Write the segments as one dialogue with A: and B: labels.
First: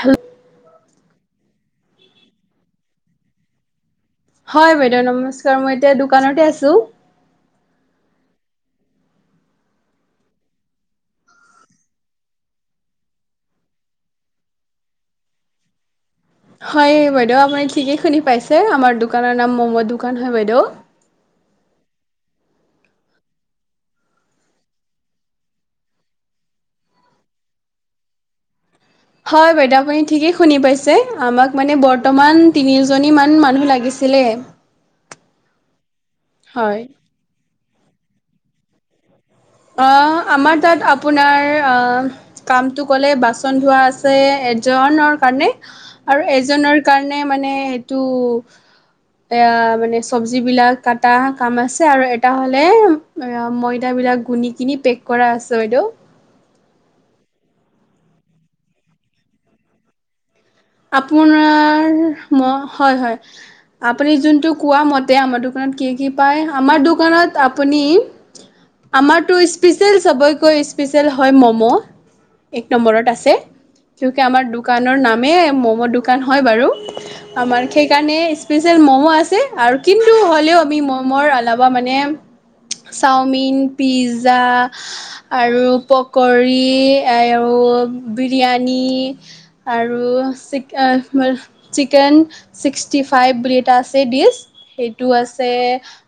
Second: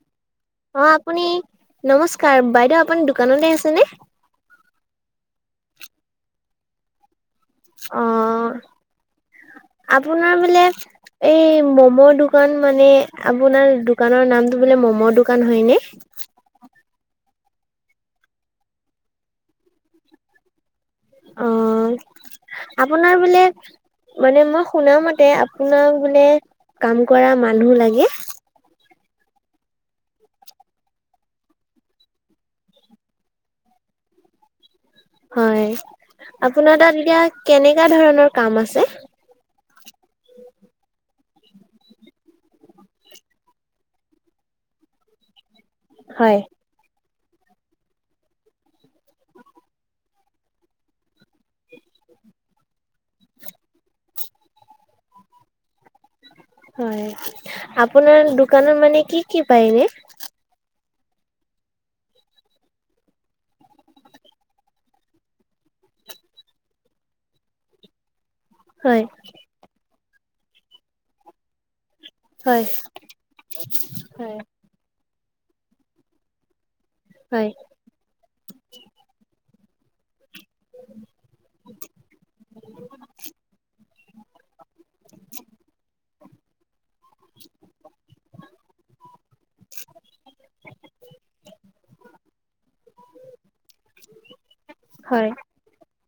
A: Hello
B: অ আপুনি নমস্কাৰ, বাইদেউ আপুনি দোকানতে আছেনে?
A: হয় বাইদেউ নমস্কাৰ। মই এতিয়া দোকানতে আছো।
B: অ আপোনাৰ বোলে এই ম'ম'ৰ দোকান মানে, আপোনাৰ দোকানৰ নামটো বোলে ম'ম দোকান হয় নে?
A: হয় বাইদেউ আপুনি ঠিকেই শুনি পাইছে, আমাৰ দোকানৰ নাম ম'ম' দোকান হয় বাইদেউ।
B: অ আপোনাৰ বোলে মানে মই শুনামতে আপোনাক বোলে কাম কৰা মানুহ লাগে?
A: হয় বাইদেউ আপুনি ঠিকেই শুনি পাইছে, আমাক মানে বৰ্তমান তিনিজনী মান মানুহ লাগিছিলে। [inaudible]
B: হয়,
A: হয়
B: আপোনাৰ তাত এতিয়া কেনেকা ধৰণৰ কাম আছে?
A: অ আমাৰ তাত আপোনাৰ অ কামটো ক'লে বাচন ধোৱা আছে এজনৰ কাৰণে আৰু
B: হয়
A: এজনৰ কাৰণে মানে এইটো এয়া মানে চবজি বিলাক কটা কাম আছে, আৰু এটা হ'লে অ ময়দা বিলাক কোনি কিনি পেক কৰা আছে বাইদেউ
B: হয়, আপোনাৰ দোকানত মানে কি কি পায় এনে?
A: আপোনাৰ ম হয় হয় আপুনি যোনটো কোৱা মতে আমাৰ দোকানত কি কি পায়, আমাৰ দোকানত আপুনি
B: হয়
A: আমাৰতো স্পেচিয়েল চবয়কৈ স্পেচিয়েল হয় ম'ম'
B: হয়
A: এক নম্বৰত আছে কিয়ুকি
B: হয়
A: আমাৰ দোক কানৰ নামে ম'ম' দোকান হয় বাৰু,
B: হয়
A: আমাৰ সেইকাৰণে স্পেচিয়েল ম'ম আছে, আৰু কিন্তু হ লেও আমি ম'মৰ এলাবা মানে চাওমিন, পিজ্জা আৰু প- কৰি, আৰু বিৰিয়ানী, আৰু [unintelligible] চিকেনি চিক্সটি ফাইভ বুলি এটা আছে ডিচ, সেইটো
B: হয়
A: আছে।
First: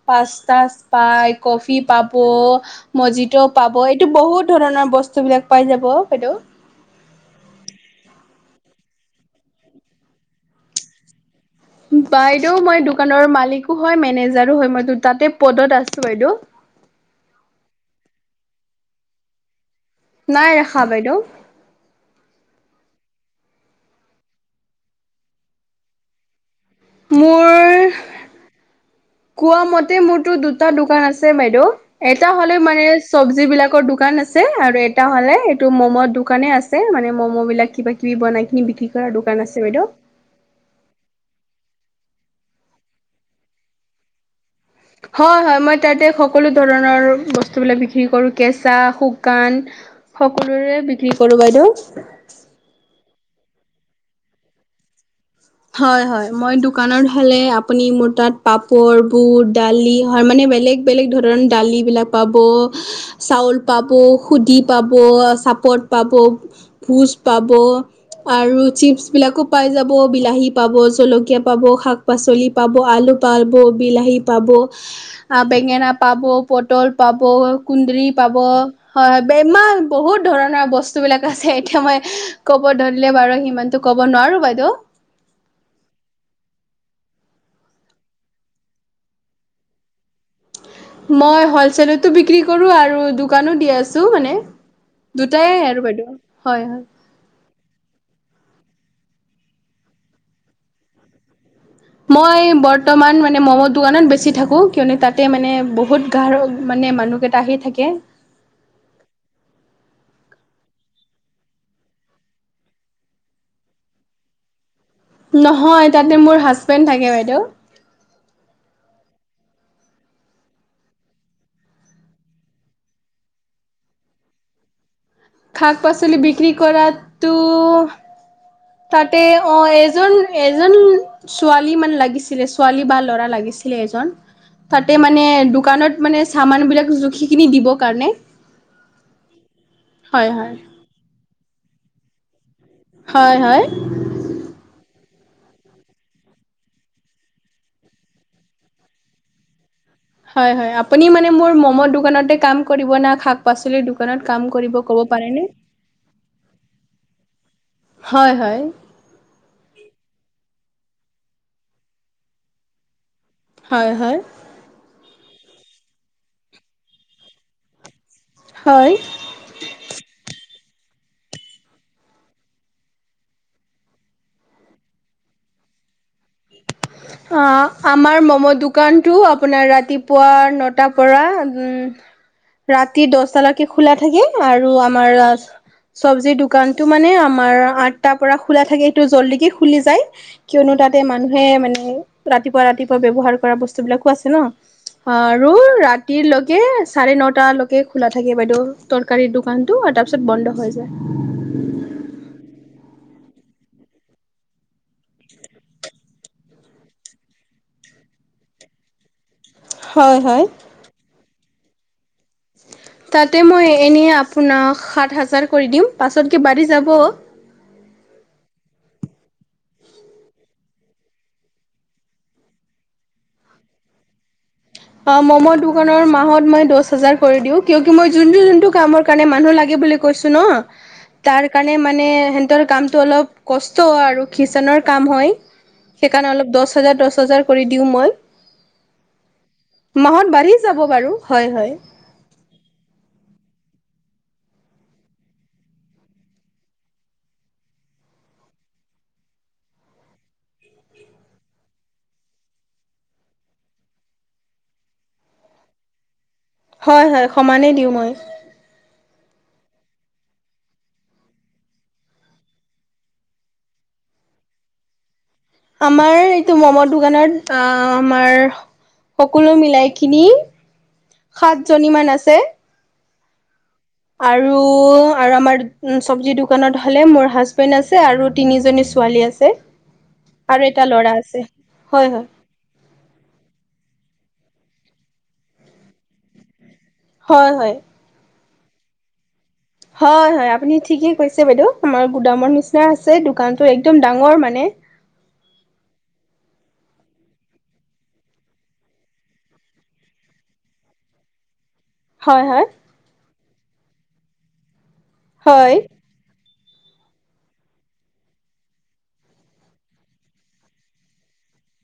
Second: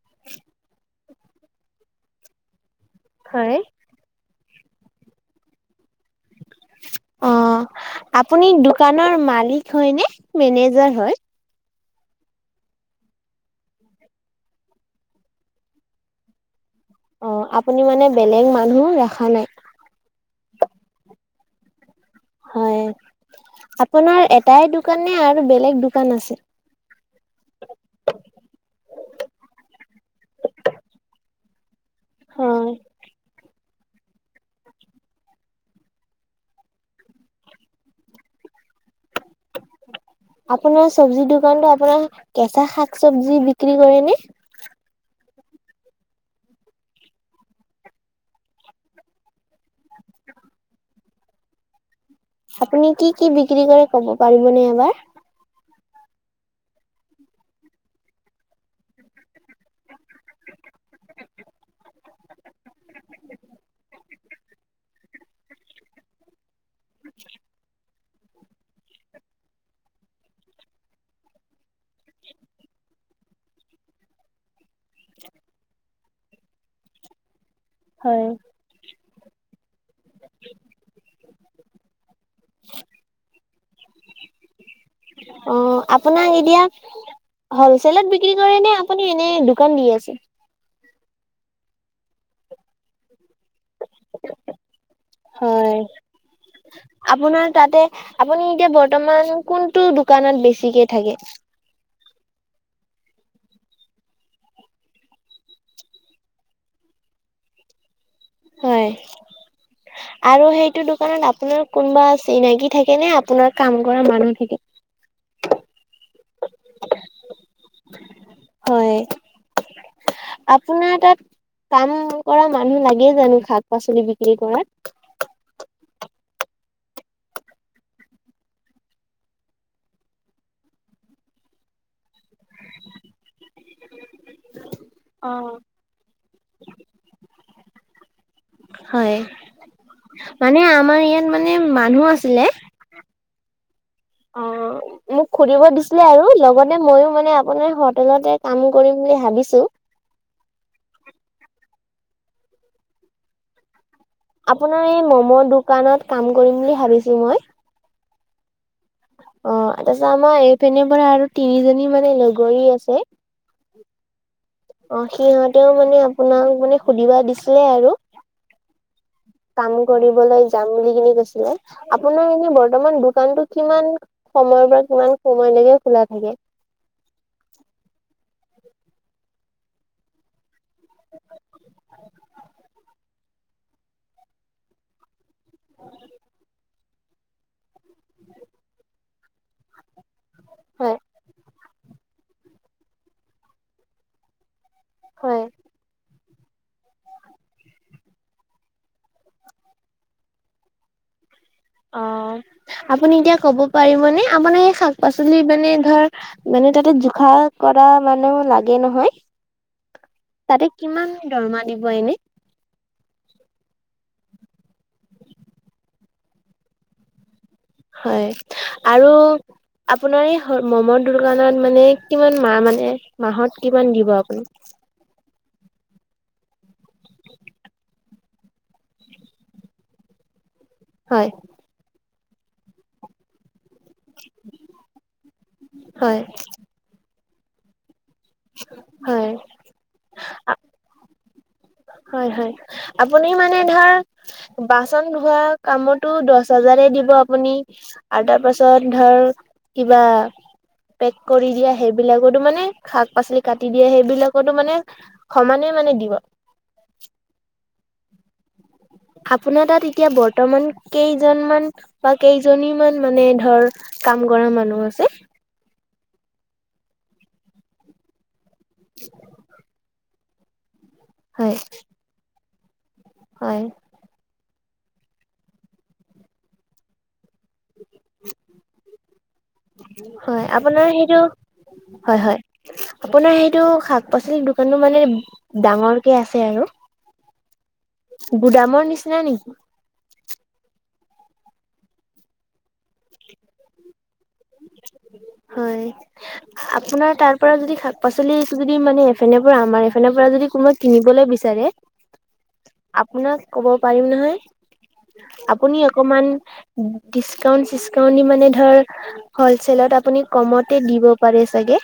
A: পাস্ত সাষ্ট পাই, কফি পাব, মজি'ত
B: হয়
A: পাব। এইটো বহুত ধৰণৰ বস্তুবিলাক পাই যাব বাইদেউ।
B: অ। আপুনি দোকানৰ মালিক হয় নে, মেনেজাৰ হয়?
A: বাইদেউ মই দোকানৰ মালিকো হয়, মেনেজাৰো হয়। মই দুটাতে পদত আছোঁ বাইদেউ।
B: অ। আপুনি মানে বেলেগ মানুহ ৰাখা নাই?
A: নাই ৰাখা বাইদেউ।
B: হয়, আপোনাৰ এটাই দোকান নে আৰু বেলেগ দোকান আছে?
A: মোৰ, কোৱা মতে মোৰতো দুটা দোকান আছে বাইদেউ। এটা হ'লে
B: হয়।
A: মানে চবজি বিলাকৰ দোকান আছ এ আৰু এটা হ'লে এইটো ম'ম' দোকানে আছে, মানে ম'ম' বিলাক কিবা কিবি বনাই কিনি বিক্ৰী- কৰা দোকান আছে বাইদেউ।
B: আপোনাৰ চব্জি দোকানতো আপোনাৰ কেঁচা শাক, চবজি বিক্ৰী কৰে নে?
A: হয় হয়। মই তাতে সকলো ধৰণৰ বস্তুবিলাক বিক্ৰী কৰোঁ। কেঁচা, শুকান। সকলোৰে বিক্ৰী কৰোঁ বাইদেউ।
B: আপুনি কি কি বিক্ৰী কৰে, ক'ব পাৰিবনে এবাৰ?
A: হয় হয়। মই দোকানত হ'লে আপুনি মোৰ তাত পাপৰ, বুট, দালি হয় মানে বেলেগ বেলেগ ধৰণ দালিবিলাক পাব। চাউল পাব, হোদি পাব, চাপত পাব, ভোজ পাব আৰু চিপছ বিলাকো পাই যাব। বিলাহী পাব, জলকীয়া পাব, শাক পাচলি পাব, আলু পাব, বিলাহী পাব, আ বেঙেনা পাব, পটল পাব, কোন্দলি
B: হয়।
A: পাব। হয়, বে ইমান বহুত ধৰণৰ বস্তুবিলাক আছে। এতিয়া মই ক'ব ধৰিলে বাৰু সিমানতো ক'ব নোৱাৰো বাইদেউ।
B: অ, আপোনাক এতিয়া হলচেলত বিক্ৰী কৰে নে? আপুনি এনেই দোকান দি আছে?
A: মই হ'লচেলতো বিক্ৰী কৰোঁ আৰু দোকানো দি আছোঁ মানে। দুটাই
B: হয়।
A: আৰু বাইদেউ। হয় হয়।
B: আপোনাৰ তাতে আপুনি, এতিয়া বৰ্তমান কোনটো দোকানত বেছিকে থাকে?
A: মই বৰ্তমান মানে ম'ম' দোকানত বেছি থাকোঁ। কিয়নো, তাতে মানে বহুত গাৰ মানে মানুহকে আহি থাকে।
B: হয়।
A: [inaudible]
B: আৰু সেইটো দোকানত আপোনাৰ কোনোবা চিনাকি থাকে নে? আপোনাৰ কাম কৰা মানুহ থাকে?
A: নহয়, তাতে মোৰ হাজবেণ্ড থাকে বাইদেউ।
B: হয়। আপোনাৰ তাত কাম কৰা মানুহ লাগে জানো শাক পাচলি বিক্ৰী কৰাত?
A: শাক পাচলি বিক্ৰী কৰাতটো তাতে অ এজন এজনী ছোৱালী মানে লাগিছিলে। ছোৱালী বা ল'ৰা লাগিছি আছিলে এজন। তাতে মানে দোকানত মানে চামান বিলাক জুখি কিনি দিব কাৰণে।
B: হয়।
A: হয় হয়
B: মানে আমাৰ ইয়াত মানে মানুহ আছিলে।
A: হয় হয়।
B: অ'
A: হয়
B: মোক খুুলিব দিছিলে আৰু লগতে মইয়ো মানে আপোনাৰ হোটেলতে কাম কৰিম বুলি ভাবিছোঁ
A: হয় হয় আপুনি মানে মোৰ ম'মৰ দোকানতে কাম কৰিব না শাক পাচলিৰ দোকান
B: আপোনাৰ এই মম' দোকানত কাম কৰিম বুলি ভাবিছোঁ মই
A: হয় হয়
B: অ তাৰ পিছত আমাৰ এইপিনৰ পৰা আৰু তিনিজনী মানে লগৰী আছে
A: হয় হয়
B: অ সিহঁতেও মানে আপোনাক মানে সুধিবা দিছিলে আৰু
A: হয়
B: কাম কৰিবলৈ যাম বুলি কিনি কৈছিলে আপোনাৰ এনেই বৰ্তমান দোকানতটো কিমান সময়ৰ পৰা কিমান সময় লৈকে খোলা থাকে
A: [unintelligible] অ আমাৰ ম'ম' দোকানটো আপোনাৰ ৰাতিপুৱা নতাৰ পৰা ৰাতি দহটালৈকে খোলা থাকে আৰু আমাৰ চব্জিৰ দোকানতটো মানে আমাৰ আঠটাৰ পৰা খোলা থাকে সেইটো জল্দিকেই খুলি যায় কিয়নো
B: হয়
A: তাতে মানুহে মানে ৰাতিপুৱা ৰাতিপুৱা ব্যৱহাৰ কৰা বস্তুবিলাকো আছে ন অ
B: হয়।
A: আৰু ৰাতি ৰাতিলৈকে চাৰে নটালৈকে খোলা থাকে বাইদেউ তৰকাৰীৰ দোকানতটো আৰু তাৰপিছত বন্ধ হৈ যায়
B: অ আপুনি এতিয়া কব পাৰিবনে আপোনাৰ এই শাক পাচলি মানে ধৰ মানে তাতে জোখা কৰা মানুহ লাগে নহয়
A: হয় হয়
B: তাতে কিমান দৰমহা দিব এনে
A: তাতে মই এনেই আপোনাক সাত হাজাৰ কৈ দিম পাছতকৈ বাঢ়ি যাব
B: হয় আৰু আপোনাৰ এই মমৰ দোকানত মানে কিমান মাহ মানে মাহত কিমান দিব আপুনি
A: অ মম দোকানৰ মাহত মই দহহাজাৰ কৰি দিও কিয়োকি মই যোনটো যোনটো কামৰ কাৰণে মানুহ লাগে বুলি কৈছো ন
B: হয়
A: তাৰ কাৰণে মানে সেতৰ কামটো অলপ কষ্ট আৰু কিচেনৰ কাম হয়
B: হয়
A: সেইকাৰণে অলপ দহ হাজাৰ দহ হাজাৰ কৰি দিওঁ মই
B: হয়
A: মাহত বাঢ়ি যাব বাৰু হয় হয়
B: হয় হয় আপুনি মানে ধৰ বাচন ধোৱা কামতো দহ হাজাৰে দিব আপুনি আৰু তাৰ পাছত ধৰ কিবা পেক কৰি দিয়া সেইবিলাকতো মানে শাক পাচলি কাটি দিয়া সেইবিলাকতো মানে সমানে মানে দিব
A: হয় হয় সমানেই দিও মই
B: আপোনাৰ তাত এতিয়া বৰ্তমান কেইজনমান বা কেইজনী মান মানে ধৰ কাম কৰা মানুহ আছে।
A: আমাৰ এইটো ম'মৰ দোকানত অ আমাৰ সকলো মিলাই কি খিনি
B: হয়
A: সাতজনীমান আছে
B: হয়
A: আৰু আৰু আমাৰ চবজি দোকানত হলে মোৰ হাজ [unintelligible] বেণ্ড আছে আৰু তিনিজনী ছোৱালী আছে
B: হয়
A: আৰু
B: আপোনাৰ
A: এটা
B: সেইটো
A: ল'ৰা আছে হয় হয়।
B: আপোনাৰ সেইটো শাক পাচলিৰ দোকানো মানে ডাঙৰকে আছে আৰু
A: হয় হয়
B: গুদামৰ নিচিনা নেকি
A: হয় হয় আপুনি ঠিকে কৈছে বাইদেউ আমাৰ গোদামৰ নিচনা আছে দোকানতো একদম ডাঙৰ মানে
B: হয় আপোনাৰ তাৰ পৰা যদি শাক পাচলি যদি মানে এফেনে পৰা আমাৰ এফেনৰ পৰা যদি কোনোবা কিনিবলৈ বিচাৰে
A: হয় হয়
B: আপোনাক ক'ব পাৰিম নহয়
A: হয়
B: আপুনি অকমান ডিচকাউন্ট চিচকাউণ্ট দি মানে ধৰ হলচেলত আপুনি কমতে দিব পাৰে চাগে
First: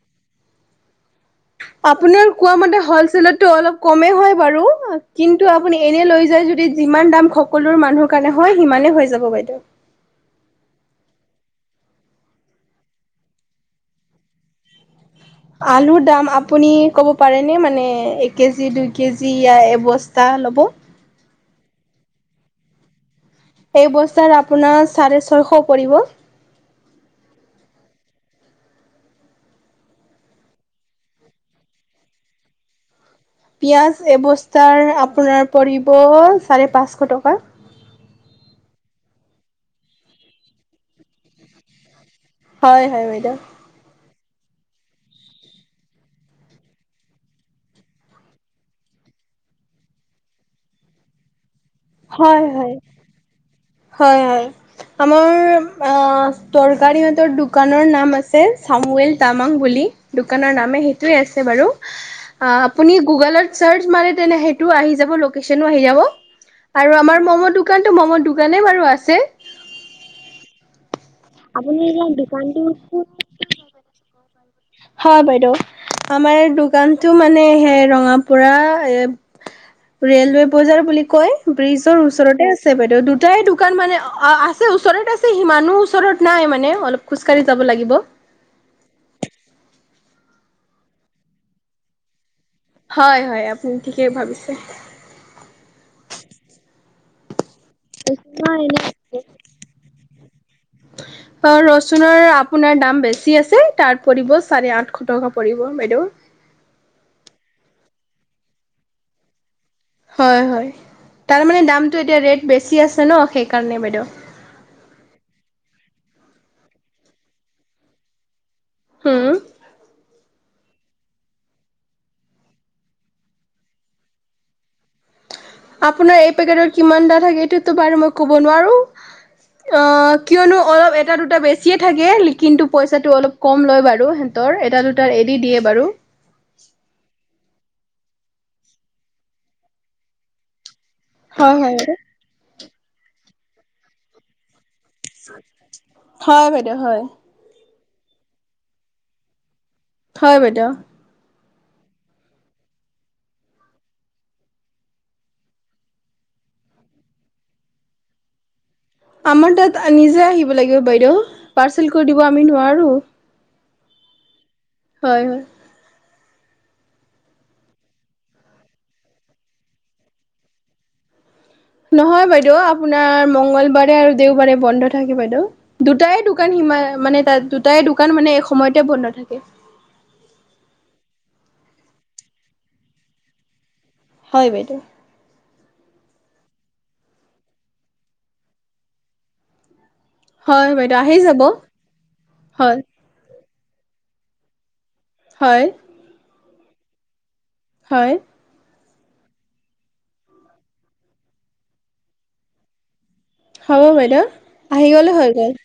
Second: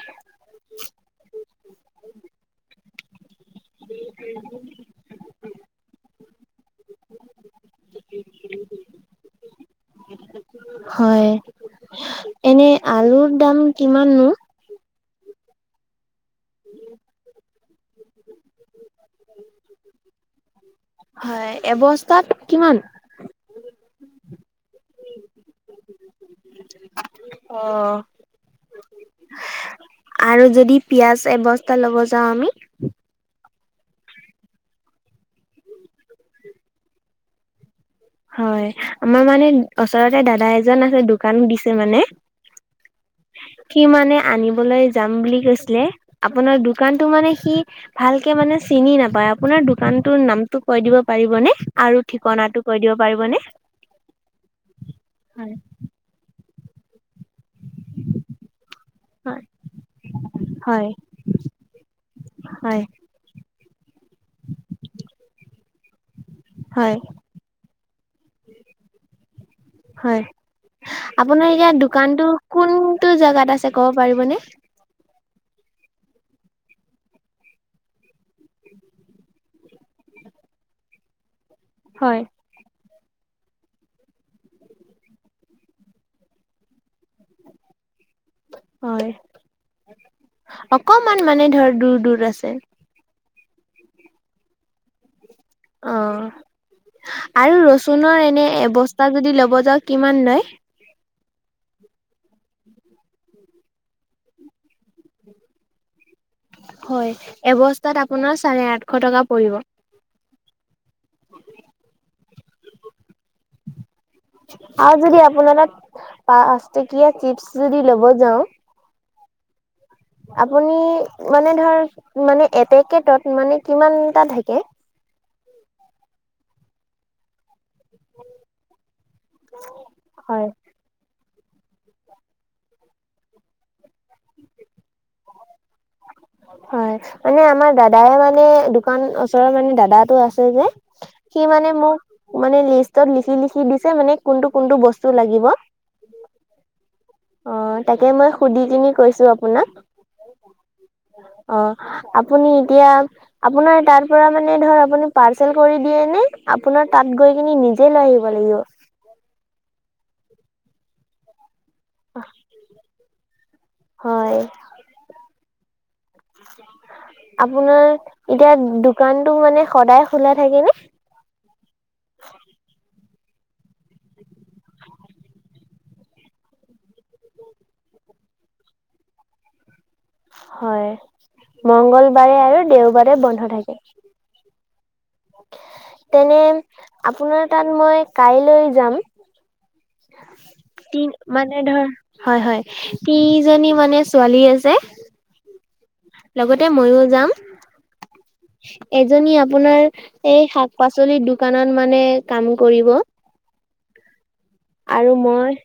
A: আপোনাৰ কোৱা মতে হ'লচেলততো অলপ কমেই হয় বাৰু কিন্তু আপুনি এনে লৈ যায় যদি যিমান দাম হক সকলো মানুহৰ কাৰণে হয় সিমানেই হৈ যাব বাইদেউ
B: হয় এনে আলুৰ দাম কিমাননো
A: আলুৰ দাম আপুনি ক'ব পাৰেনে মানে কেজি দুই কেজি ইয়া এবস্তা ল'ব
B: হয় এবস্তাত কিমান
A: এই বস্তাত আপোনাৰ চাৰে ছয়শ পৰিব
B: অহ আৰু যদি পিয়াজ এবস্তা ল'ব যাও আমি
A: পিঁয়াজ এবস্তাৰ আপোনাৰ পৰিব চাৰে পাঁচশ টকা
B: হয় আমাৰ মানে ওচৰতে দাদা এজন আছে দোকান দিছে মানে
A: হয় হয় বাইদেউ
B: সি মানে আনিবলৈ যাম বুলি কৈছিলে আপোনাৰ দোকানতো মানে সি ভালকে মানে চিনি নাপায় আপোনাৰ দোকানটোৰ নামটো কৈ দিব পাৰিবনে আৰু
A: হয়
B: ঠিকনাটো
A: হয়
B: কৈ দিব পাৰিবনে
A: হয় হয় আমাৰ
B: হয়
A: আ তৰকাৰীহঁতৰ দোকানৰ নাম আছে চামৱেল
B: হয়।
A: তামাং বুলি দোকানৰ নামে
B: হয়
A: সেইটোৱে আছে বাৰু আ
B: হয়
A: আপুনি গুগলত চাৰ্চ মাৰে তেনে সেইটো আহি যাব লোকেচনো আহি যাব আৰু
B: হয়
A: আমাৰ মম দোকানতো মম দোকানেই বাৰু আছে
B: হয় আপোনাৰ এতিয়া
A: আপুনি
B: দোকানতো
A: দোকানটো
B: কোনটো জোগাত আছে ক'ব পাৰিবনে।
A: হয় বাইদেউ আমাৰ দোকানতো মানে সেই ৰঙাপুৰা এ, ৰেলৱৈ বজাৰ বুলি কয় ব্ৰিজৰ
B: হয়।
A: ওচৰতে আছ ছে বাইদেউ দুটাই দোকান মানে আছে ওচৰত আছে সিমানো ওচৰত নাই মানে অলপ, খোজকাঢ়ি যাব লাগিব।
B: হয় অকমান মানে ধৰ দূৰ দূৰ আছে।
A: হয় হয় আপুনি ঠিকেই ভাবিছে।
B: অ আৰু ৰচুনৰ এনে এবস্তা যদি ল'ব যাওঁক কিমান লয়।
A: [inaudible] অ ৰচুনৰ আপোনাৰ দাম বেছি আছে তাত পৰিব চাৰে আঠশ টকা পৰিব বাইদেউ।
B: হয় এবস্তাত আপোনাৰ চাৰে আঠশ টকা পৰিব।
A: হয় হয় তাৰমানে দামটো এতিয়া ৰেট বেছি আছে ন সেইকাৰণে বাইদেউ।
B: আৰু যদি আপোনাৰ তাত পাঁচটকীয়া চিপচ যদি ল'ব যাও।
A: হোম
B: আপুনি মানে ধৰ মানে এপেকটত মানে কিমান এটা থাকে।
A: আপোনাৰ এই পেকেটৰ কিমানটা থাকে এইটো টো বাৰো মই ক'ব নোৱাৰো, অ
B: হয়।
A: কিয়নো অলপ এটা দুট টা বেছিয়ে থাকে কিন্তু পইচাটো অলপ কম লয় বাৰু সিহঁতৰ এটা দুটা এৰি দিয়ে বাৰু।
B: হয় মানে আমাৰ দাদাই মানে দোকান ওচৰৰ মানে দাদাটো আছে যে। সি
A: হয়
B: মানে
A: হয়
B: মোক মানে লিষ্টত লিখি লিখি দিছে মানে কোনটো কোনটো বস্তু লাগিব।
A: হয় বাইদেউ হয়।
B: অ তাকে মই সুধি কিনি কৈছো আপোনাক।
A: হয় বাইদেউ।
B: অ আপুনি এতিয়া আপোনাৰ তাৰ পৰা মানে ধৰ আপুনি পাৰ্চেল কৰি দিয়ে নে আপোনাৰ তাত গৈ কিন নিজে লৈ আহিব লাগিব।
A: আমাৰ তাত নিজে আহিব লাগিব বাইদেউ, পাৰ্চেল কৰি দিব আমি নোৱাৰো।
B: হয়।
A: হয় হয়।
B: আপোনাৰ এতিয়া দোকানটো মানে সদায় খোলা থাকে নে?
A: নহয় বাইদেউ আপোনাৰ মংগলবাৰে আৰু দেওবাৰে বন্ধ থাকে বাইদেউ। দুটাই দোকান সিমা মানে তাত দুটাই দোকান মানে এসময়তে বন্ধ থাকে।
B: হয়, মংগলবাৰে আৰু দেওবাৰে বন্ধ থাকে।
A: হয় বাইদেউ।
B: তেনে আপোনাৰ তাত মই কাইলৈ যাম।
A: হয় বাইদেউ
B: তি
A: আহি যাব
B: মানে ধৰ হয় হয়। তিনিজনী মানে ছোৱালী আছে।
A: হয়।
B: লগতে ময়ো যাম।
A: হয়।
B: এজনী আপোনাৰ এই শাক পাচলিৰ দোকানত মানে কাম কৰিব।
A: হ'ব বাইদেউ। আহি গ'লে
B: আৰু
A: হৈ গ'ল।
B: মই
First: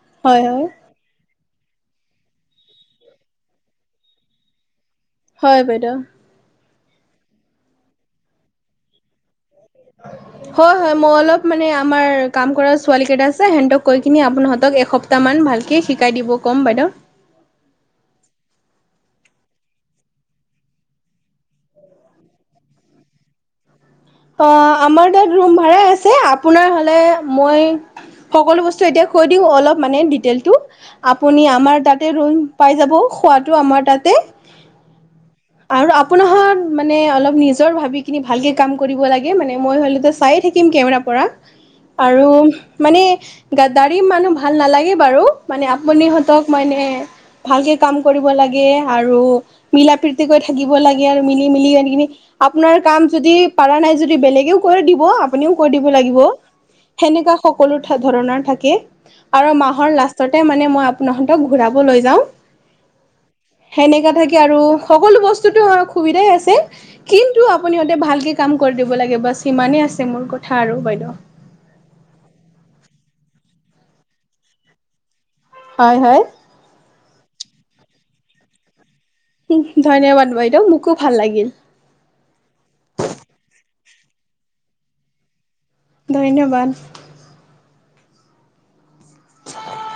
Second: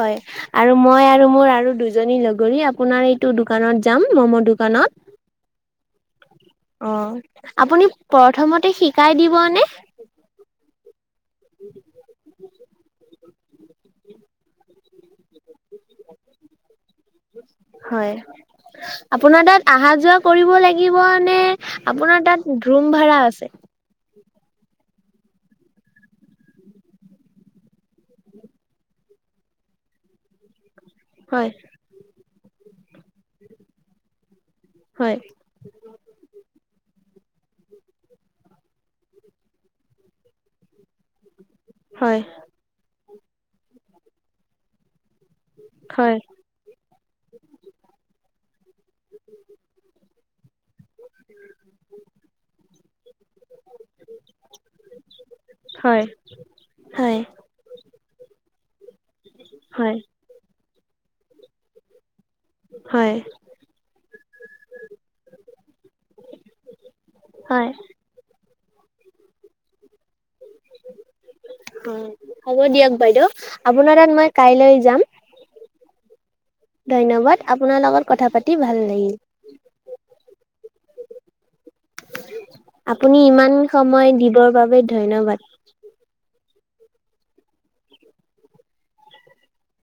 B: হয় আৰু মই আৰু মোৰ আৰু দুজ জনী লগৰী আপোনাৰ এইটো দোকানত যাম ম'ম' দোকানত।
A: হয় বাইদেউ।
B: অ আপুনি প্ৰথমতে শিকাই দিব নে?
A: [unintelligible] হয় হয় মই অলপ মানে আমাৰ কাম কৰা ছোৱালীকেইটা আছে সেহঁতক কৈ কিনি আপোনাহতক এসপ্তাহমান ভাল কে শিকাই দিব ক'ম বাইদেউ।
B: হয়। আপোনাৰ তাত আহা যোৱা কৰিব লাগিব নে, আপোনাৰ তাত ৰোম ভাড়া আছে?
A: অ আমাৰ তাত ৰোম ভাড়া আছে আপোনাৰ হলে মই সকলো বস্তু এতিয়া কৈ দিওঁ অলপ মানে ডিটেইলটো। আপুনি
B: হয়
A: আমাৰ তাতে ৰুম পাই যাব খোৱাটো আমাৰ তাতে
B: হয়।
A: আৰু আপোনাৰ‌হত মানে অলপ নিজৰ ভাবিকিনি ভালকে কাম কৰিব লাগে মানে মই হ'লেটো চায়ে থাকিম কেমেৰা পৰা
B: হয়
A: আৰু মানে গাদ্দাৰি মানুহ ভাল নালাগে বাৰু, মানে
B: হয়
A: আপুনিহতক মানে ভালকে কাম কৰিব লাগে আৰু মিলা প্ৰীতিকৈ থাকিব লাগে আৰু মিলি মিলি আনিকিনি আপোনাৰ কাম যদি পাৰা নাই যদি বেলেগ সিও কৰি দিব আপুনিও কৰি দিব
B: হয়
A: লাগিব।
B: হয়
A: সেনেকা সকলো ধ-ধৰণৰ থাকে আৰু মাহৰ
B: হয়।
A: লাষ্ট ছতে মানে মই আপোনহঁতক ঘূৰাব লৈ যাওঁ।
B: হয়।
A: সেনেকা থাকে আৰু সকলো বস্তুতো সুবিধাই আছে, কিন্তু
B: হয়
A: আপুনিহঁতে ভালকে কাম কৰি দিব লাগে, বাছ সিমানেই আছে মোৰ কথা আৰু বাইদ'।
B: অ' হ'ব দিয়ক বাইদেউ। আপোনাৰ তাত মই কাইলৈ যাম।
A: হয়, হয়।
B: ধন্যবাদ, আপোনাৰ লগত কথা পাতি ভাল লাগিল।
A: [unintelligible] ধন্যবাদ বাইদ', মোকো ভাল লাগিল।
B: আপুনি ইমান সময় দিবৰ বাবে ধন্যবাদ।
A: ধন্যবাদ। [inaudible]